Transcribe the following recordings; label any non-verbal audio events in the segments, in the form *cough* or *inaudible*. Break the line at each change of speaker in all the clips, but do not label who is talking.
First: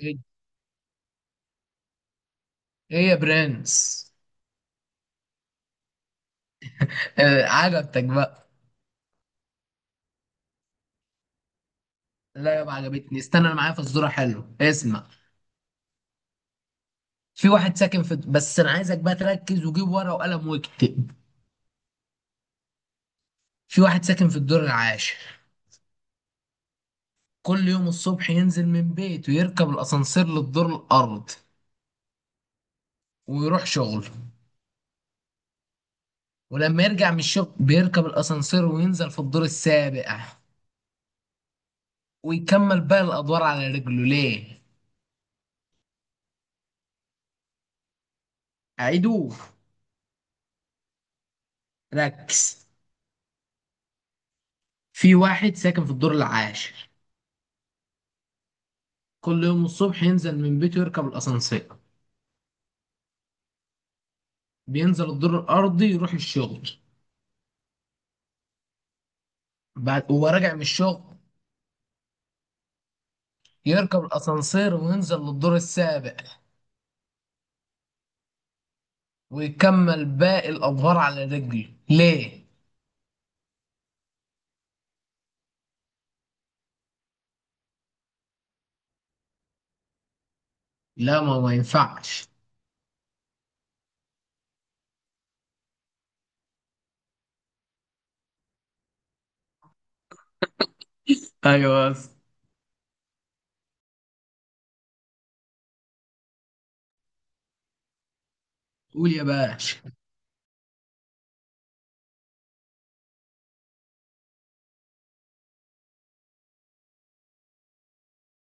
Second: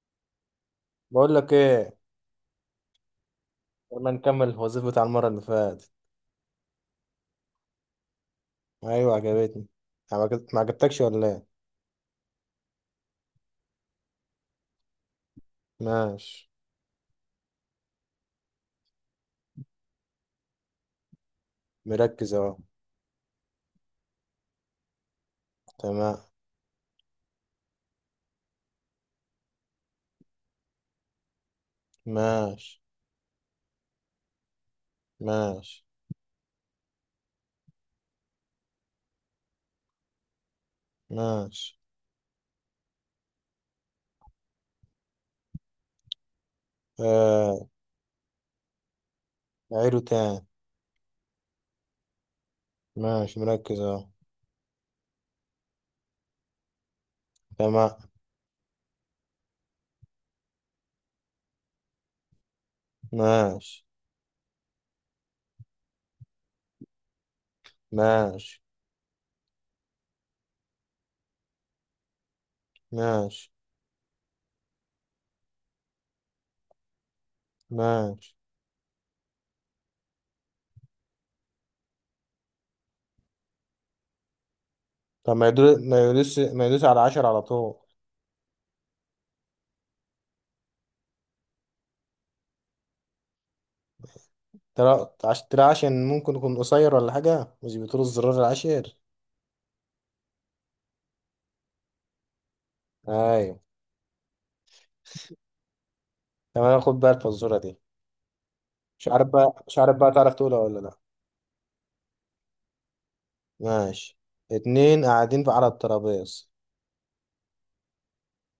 ايه.
بقول لك ايه.
إيه يا برنس.
يلا نكمل الوظيفة بتاع المرة اللي فاتت.
آه، عجبتك بقى؟
ايوه، عجبتني. ما عجبتكش ولا ايه؟
لا يابا، عجبتني. استنى، انا معايا في الصورة. حلو، اسمع.
ماشي،
في واحد ساكن في بس انا عايزك بقى تركز وجيب ورقة وقلم واكتب.
مركز اهو.
في واحد ساكن في الدور العاشر.
تمام.
كل يوم الصبح ينزل من بيته، يركب الاسانسير للدور الارض
ماشي.
ويروح شغله.
ماشي.
ولما يرجع من الشغل بيركب الاسانسير وينزل في الدور السابع،
ماشي.
ويكمل باقي الادوار على رجله. ليه؟
آه،
اعيدوه.
عيله تاني.
ركز.
ماشي، مركز اهو.
في واحد ساكن في الدور العاشر.
تمام.
كل يوم الصبح ينزل من بيته، يركب الأسانسير
ماشي.
بينزل الدور الأرضي يروح الشغل.
ماشي.
بعد وهو راجع من الشغل
ماشي.
يركب الأسانسير وينزل للدور السابع،
ماشي.
ويكمل باقي الأدوار على رجله. ليه؟
طب ما يدوس ما يدوس ما يدوس على عشر على طول.
لا، ما ينفعش.
ترى عشان ممكن يكون قصير ولا حاجة، مش بتقول الزرار العاشر؟
ايوه بس.
ايوه. تمام، خد بقى الفزورة دي. مش
قول يا
عارف بقى مش
باشا.
عارف بقى تعرف تقولها ولا لا؟ ماشي. اتنين قاعدين على الترابيز.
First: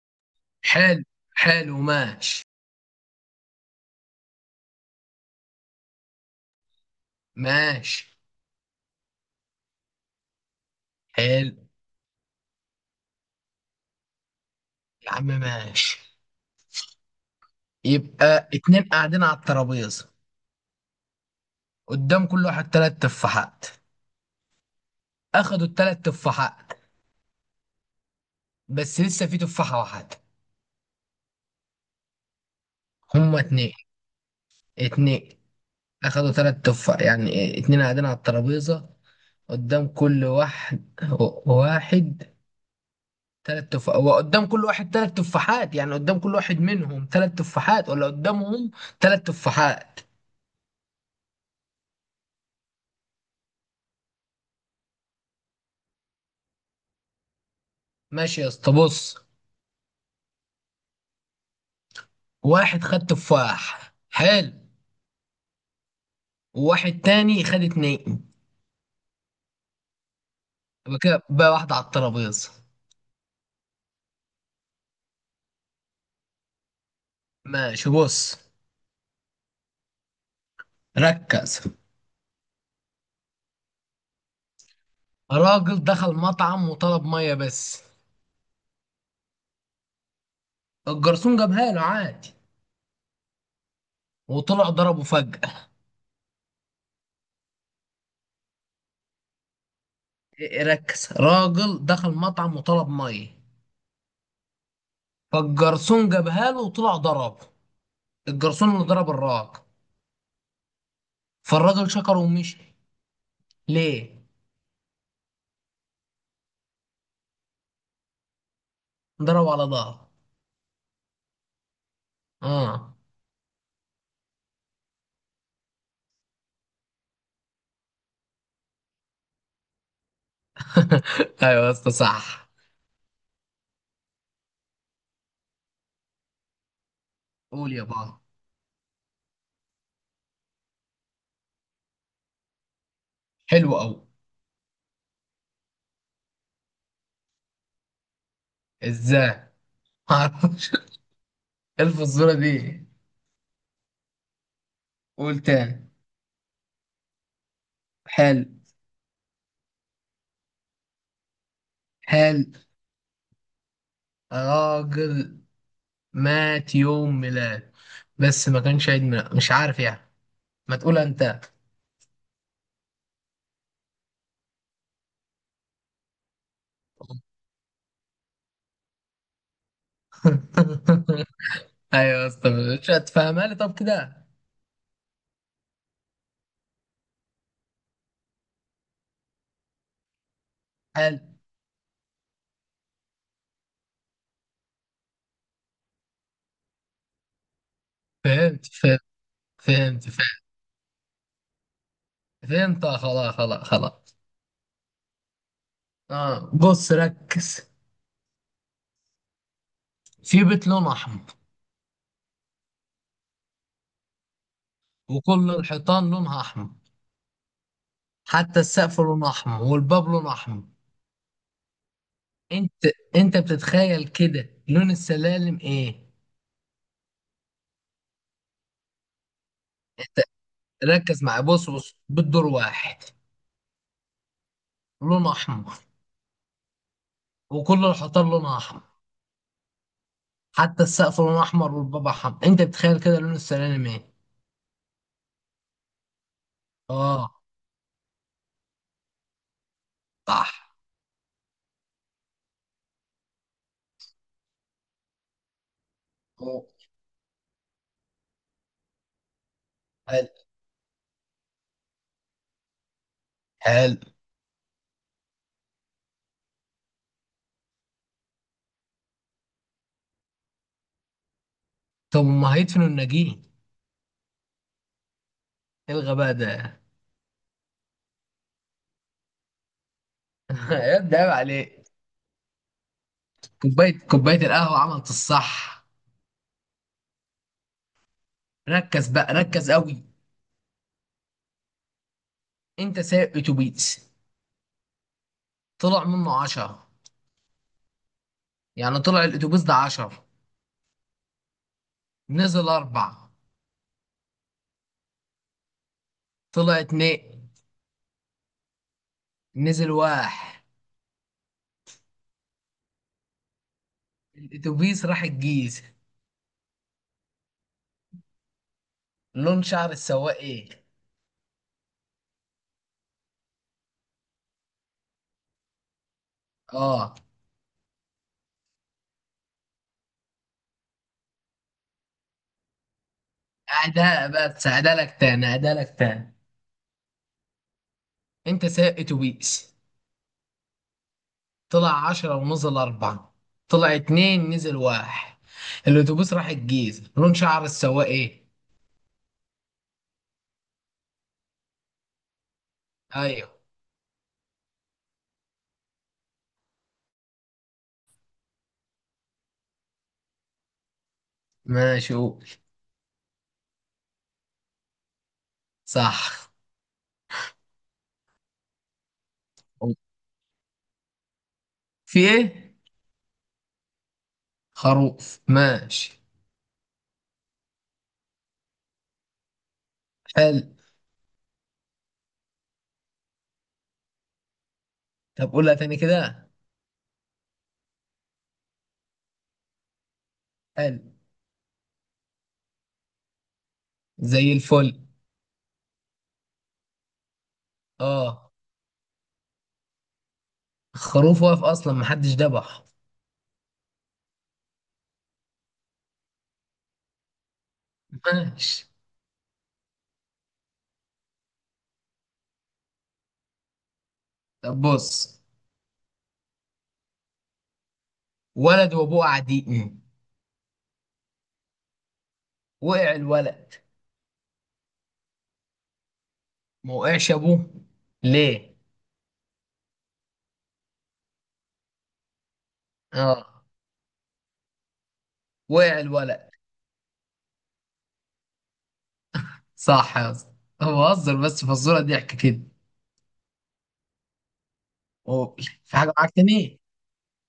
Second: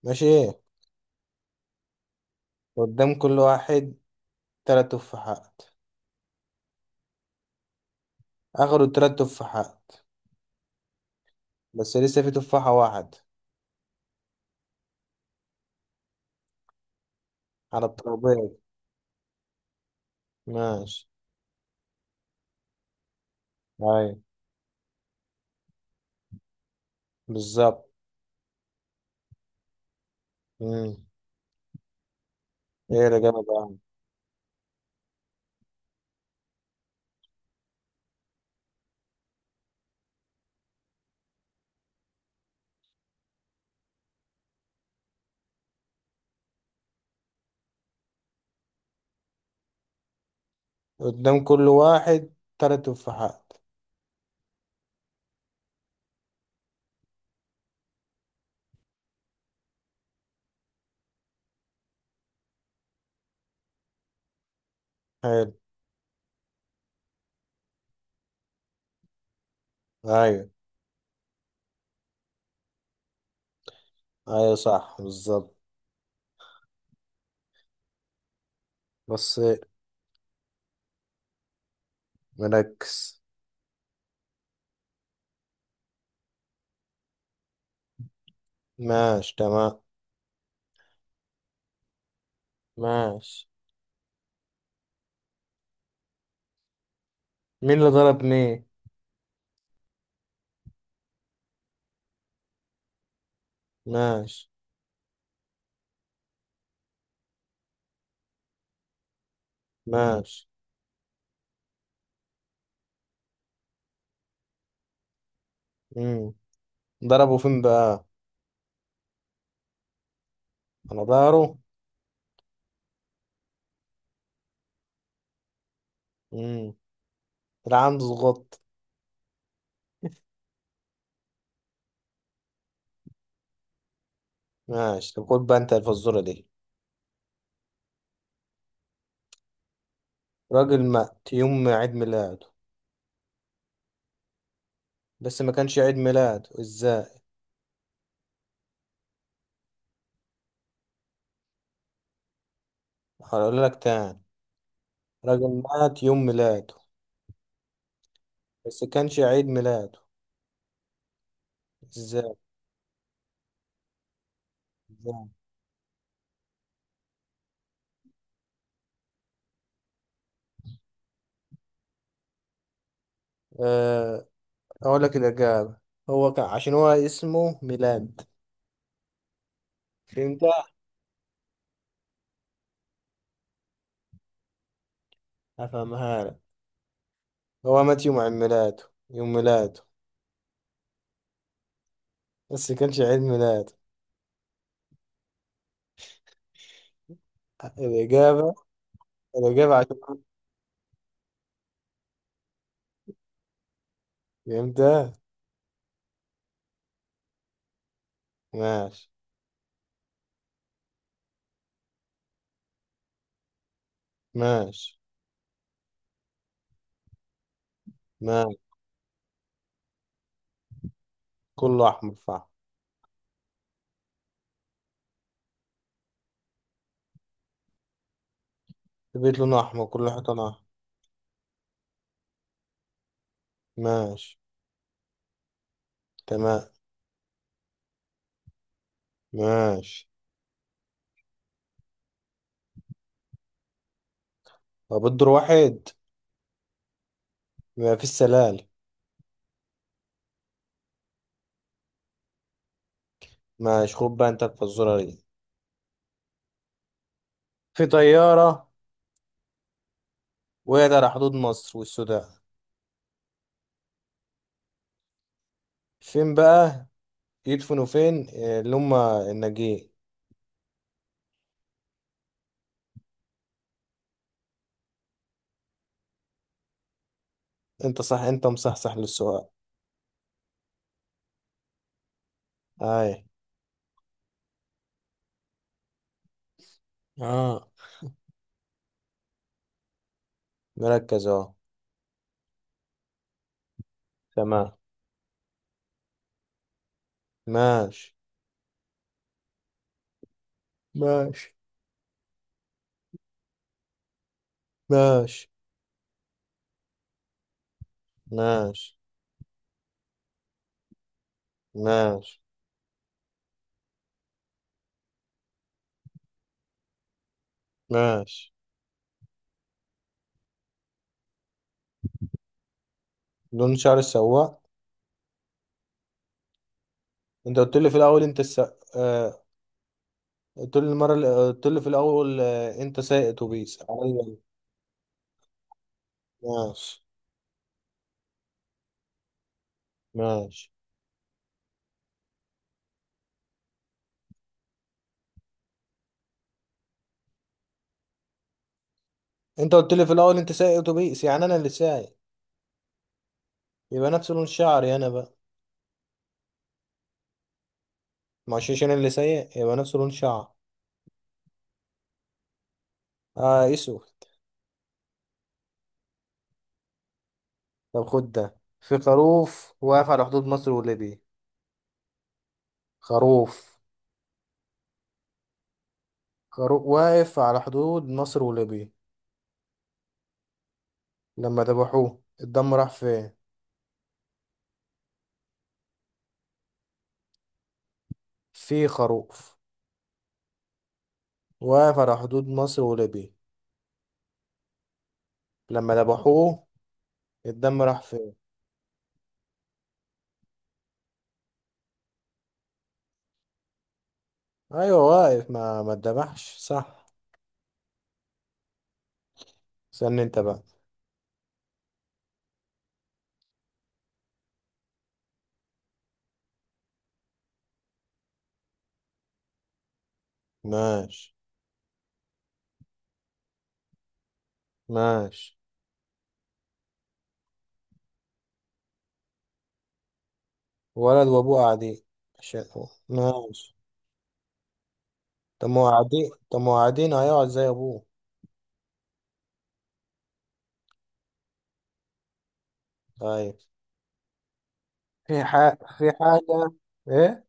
ماشي، ايه؟
حلو. حلو ماشي.
قدام كل واحد تلات تفاحات.
ماشي.
اخدوا التلات تفاحات.
حلو
بس لسه في تفاحة واحد
يا عم، ماشي.
على
يبقى
الترابيز.
اتنين قاعدين على الترابيزة،
ماشي.
قدام كل واحد تلات تفاحات.
ايوه،
اخدوا التلات تفاحات،
بالظبط.
بس لسه في تفاحة واحدة.
مم. ايه اللي جاب
هما اتنين،
بقى؟
اتنين اخدوا تلات تفاح يعني إيه، اتنين قاعدين على الترابيزة قدام كل واحد. واحد تلات تفاح، وقدام كل واحد تلات تفاحات، يعني قدام كل واحد منهم تلات تفاحات ولا قدامهم تلات تفاحات؟
قدام كل واحد تلات تفاحات.
ماشي يا اسطى، بص. واحد خد تفاح، حلو.
حلو.
وواحد تاني خد اتنين.
ايوه.
يبقى كده بقى واحدة على الترابيزة.
ايوه، صح، بالظبط.
ماشي، بص.
بس.
ركز.
مركز.
راجل دخل مطعم وطلب مية بس.
ماشي. تمام.
الجرسون جابها له عادي،
ماشي.
وطلع ضربه فجأة.
مين اللي ضرب مين؟
إيه، ركز. راجل دخل مطعم وطلب مية،
ماشي.
فالجرسون جابها له وطلع ضربه. الجرسون اللي ضرب الراجل،
ماشي.
فالراجل شكره ومشي. ليه؟
امم ضربه فين بقى؟
ضربه على ظهره.
على ظهره.
اه.
امم العمد عنده ضغط.
*laughs* ايوه يا اسطى، صح.
ماشي. طب خد بقى انت الفزوره دي.
قول يا بابا.
راجل مات يوم عيد ميلاده.
حلو قوي.
بس ما كانش عيد ميلاده، ازاي؟
ازاي؟ معرفش. *laughs* الف الصورة دي.
هقول لك تاني.
قول
راجل
تاني.
مات يوم ميلاده.
حلو.
بس كانش عيد ميلاده. ازاي؟
حلو.
ازاي؟
راجل مات يوم ميلاد، بس ما كانش عيد ميلاد، مش عارف يعني. ما تقول انت.
أه، اقول لك الاجابه. هو كان عشان هو اسمه ميلاد. فهمت؟
*laughs* ايوه يا اسطى، مش هتفهمها لي طب كده؟
افهمها لك. هو مات يوم عيد ميلاده. يوم ميلاده.
حلو.
بس كانش عيد ميلاده. الإجابة
فهمت، فهمت،
الإجابة عشان.
فهمت، فهمت، فهمت. آه، خلاص، خلاص، خلاص.
فهمت.
اه بص، ركز.
ماشي.
في بيت لونه احمر،
ماشي.
وكل الحيطان لونها احمر،
ماشي.
حتى السقف لونه احمر، والباب لونه احمر.
كله أحمر فحم.
انت انت بتتخيل كده لون السلالم ايه؟
البيت لونه أحمر، كل
انت
حيطانه أحمر.
ركز معايا، بص بص. بالدور واحد
ماشي.
لونه احمر،
تمام.
وكل الحيطان لونها احمر،
ماشي.
حتى السقف لونه احمر، والبابا حم. انت بتخيل كده لون السلالم ايه؟
طب الدور واحد،
اه،
ما فيش سلالم.
صح.
ماشي، خد بقى أنت الفزورة دي.
أوه.
في طيارة
حلو.
وقعت على حدود مصر والسودان.
حلو.
فين بقى يدفنوا فين اللي هما الناجين؟
طب ما هيدفنوا الناجين، ايه الغباء ده؟
أنت صح، أنت مصحصح للسؤال.
*laughs* يا ابني عيب عليك.
أي.
كوبايه القهوه عملت الصح.
آه.
ركز بقى، ركز قوي.
مركز أهو.
انت سايق اتوبيس،
تمام.
طلع منه 10،
ماشي.
يعني طلع الاتوبيس ده 10.
ماشي.
نزل اربعة،
ماشي.
طلع اتنين،
ماشي.
نزل واحد.
ماشي.
الاتوبيس راح الجيزه،
ماشي.
لون شعر السواق ايه؟
لون شعر السواق.
اه.
انت قلت لي في الاول آه... قلت لي قلت لي في الاول، انت سايق اتوبيس،
أداء
ايوه.
بس أدالك تاني، أدالك تاني.
ماشي.
أنت سايق أتوبيس،
ماشي.
طلع 10 ونزل أربعة، طلع اتنين نزل واحد. الأتوبيس راح الجيزة، لون شعر السواق إيه؟
انت قلت لي في الاول انت سايق اتوبيس، يعني انا اللي سايق.
أيوه.
يبقى نفس لون شعري انا بقى. مش عشان انا اللي سايق، يبقى نفس لون شعر.
ماشي، قول.
اه، اسود.
صح.
طب خد ده. في خروف واقف على حدود مصر وليبيا.
في إيه؟
خروف.
خروف، ماشي.
خروف واقف على حدود مصر وليبيا.
حلو.
لما ذبحوه، الدم راح فين؟
طب قولها تاني كده.
في خروف
حلو.
واقف على حدود مصر وليبيا.
زي الفل.
لما ذبحوه، الدم راح فين؟
آه، خروف واقف أصلا محدش دبح.
ايوه، واقف، ما اتذبحش، صح.
ماشي.
استنى انت بقى.
طب بص، ولد وأبوه قاعدين،
ماشي.
وقع الولد
ماشي.
ما وقعش ابوه، ليه؟
ولد وابوه قاعدين.
اه،
ماشي. طب ما هو
وقع
قاعدين
الولد.
طب ما هو قاعدين هيقعد زي ابوه.
صح يا اسطى، أنا بهزر، بس فزوره ضحك كده.
طيب. في
أوه.
حاجة
في
في
حاجه معاك
حاجة
تاني؟
ايه؟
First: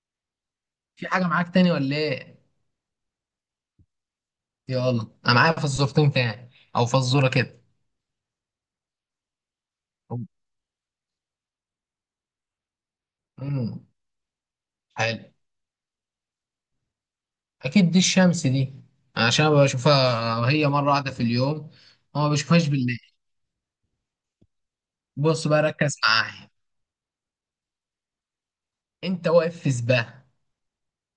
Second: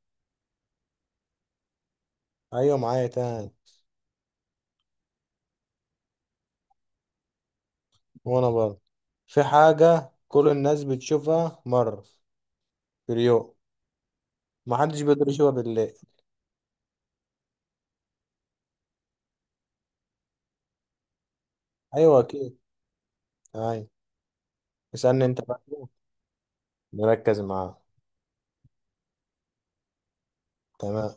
في حاجه معاك تاني ولا ايه؟
ايوه، معايا تاني.
يلا، انا معايا فزورتين تاني او فزوره كده.
وانا برضه. في حاجة كل الناس بتشوفها مرة في اليوم،
امم
محدش
حلو.
بيقدر يشوفها بالليل.
اكيد دي الشمس دي، عشان أنا بشوفها هي مره واحده في اليوم،
ايوه،
وما
اكيد.
بشوفهاش بالليل.
ايوه. اسألني انت
بص
بقى.
بقى، ركز معايا.
نركز معاه.
انت واقف في سباق،
تمام.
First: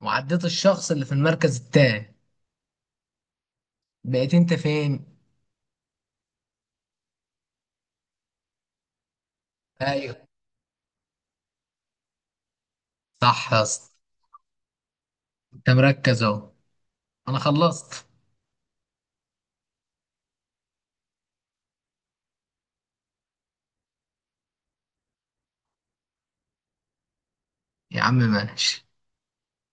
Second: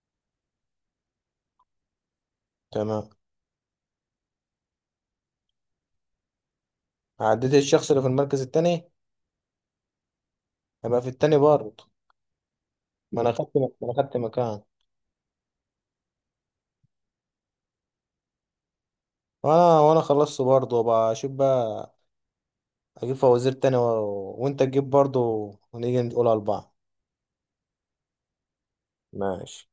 وعديت الشخص اللي في المركز التاني،
تمام.
بقيت انت فين؟
عديت الشخص اللي في المركز التاني.
ايوه،
هبقى في التاني برضه. ما انا
صح
خدت
يا
ما
اسطى،
انا خدت مكان.
انت مركز اهو. انا خلصت.
وانا خلصت برضه، وبقى اشوف بقى. اجيب فوازير تاني وانت تجيب برضه، ونيجي نقولها لبعض.
يا عم ماشي.
ماشي.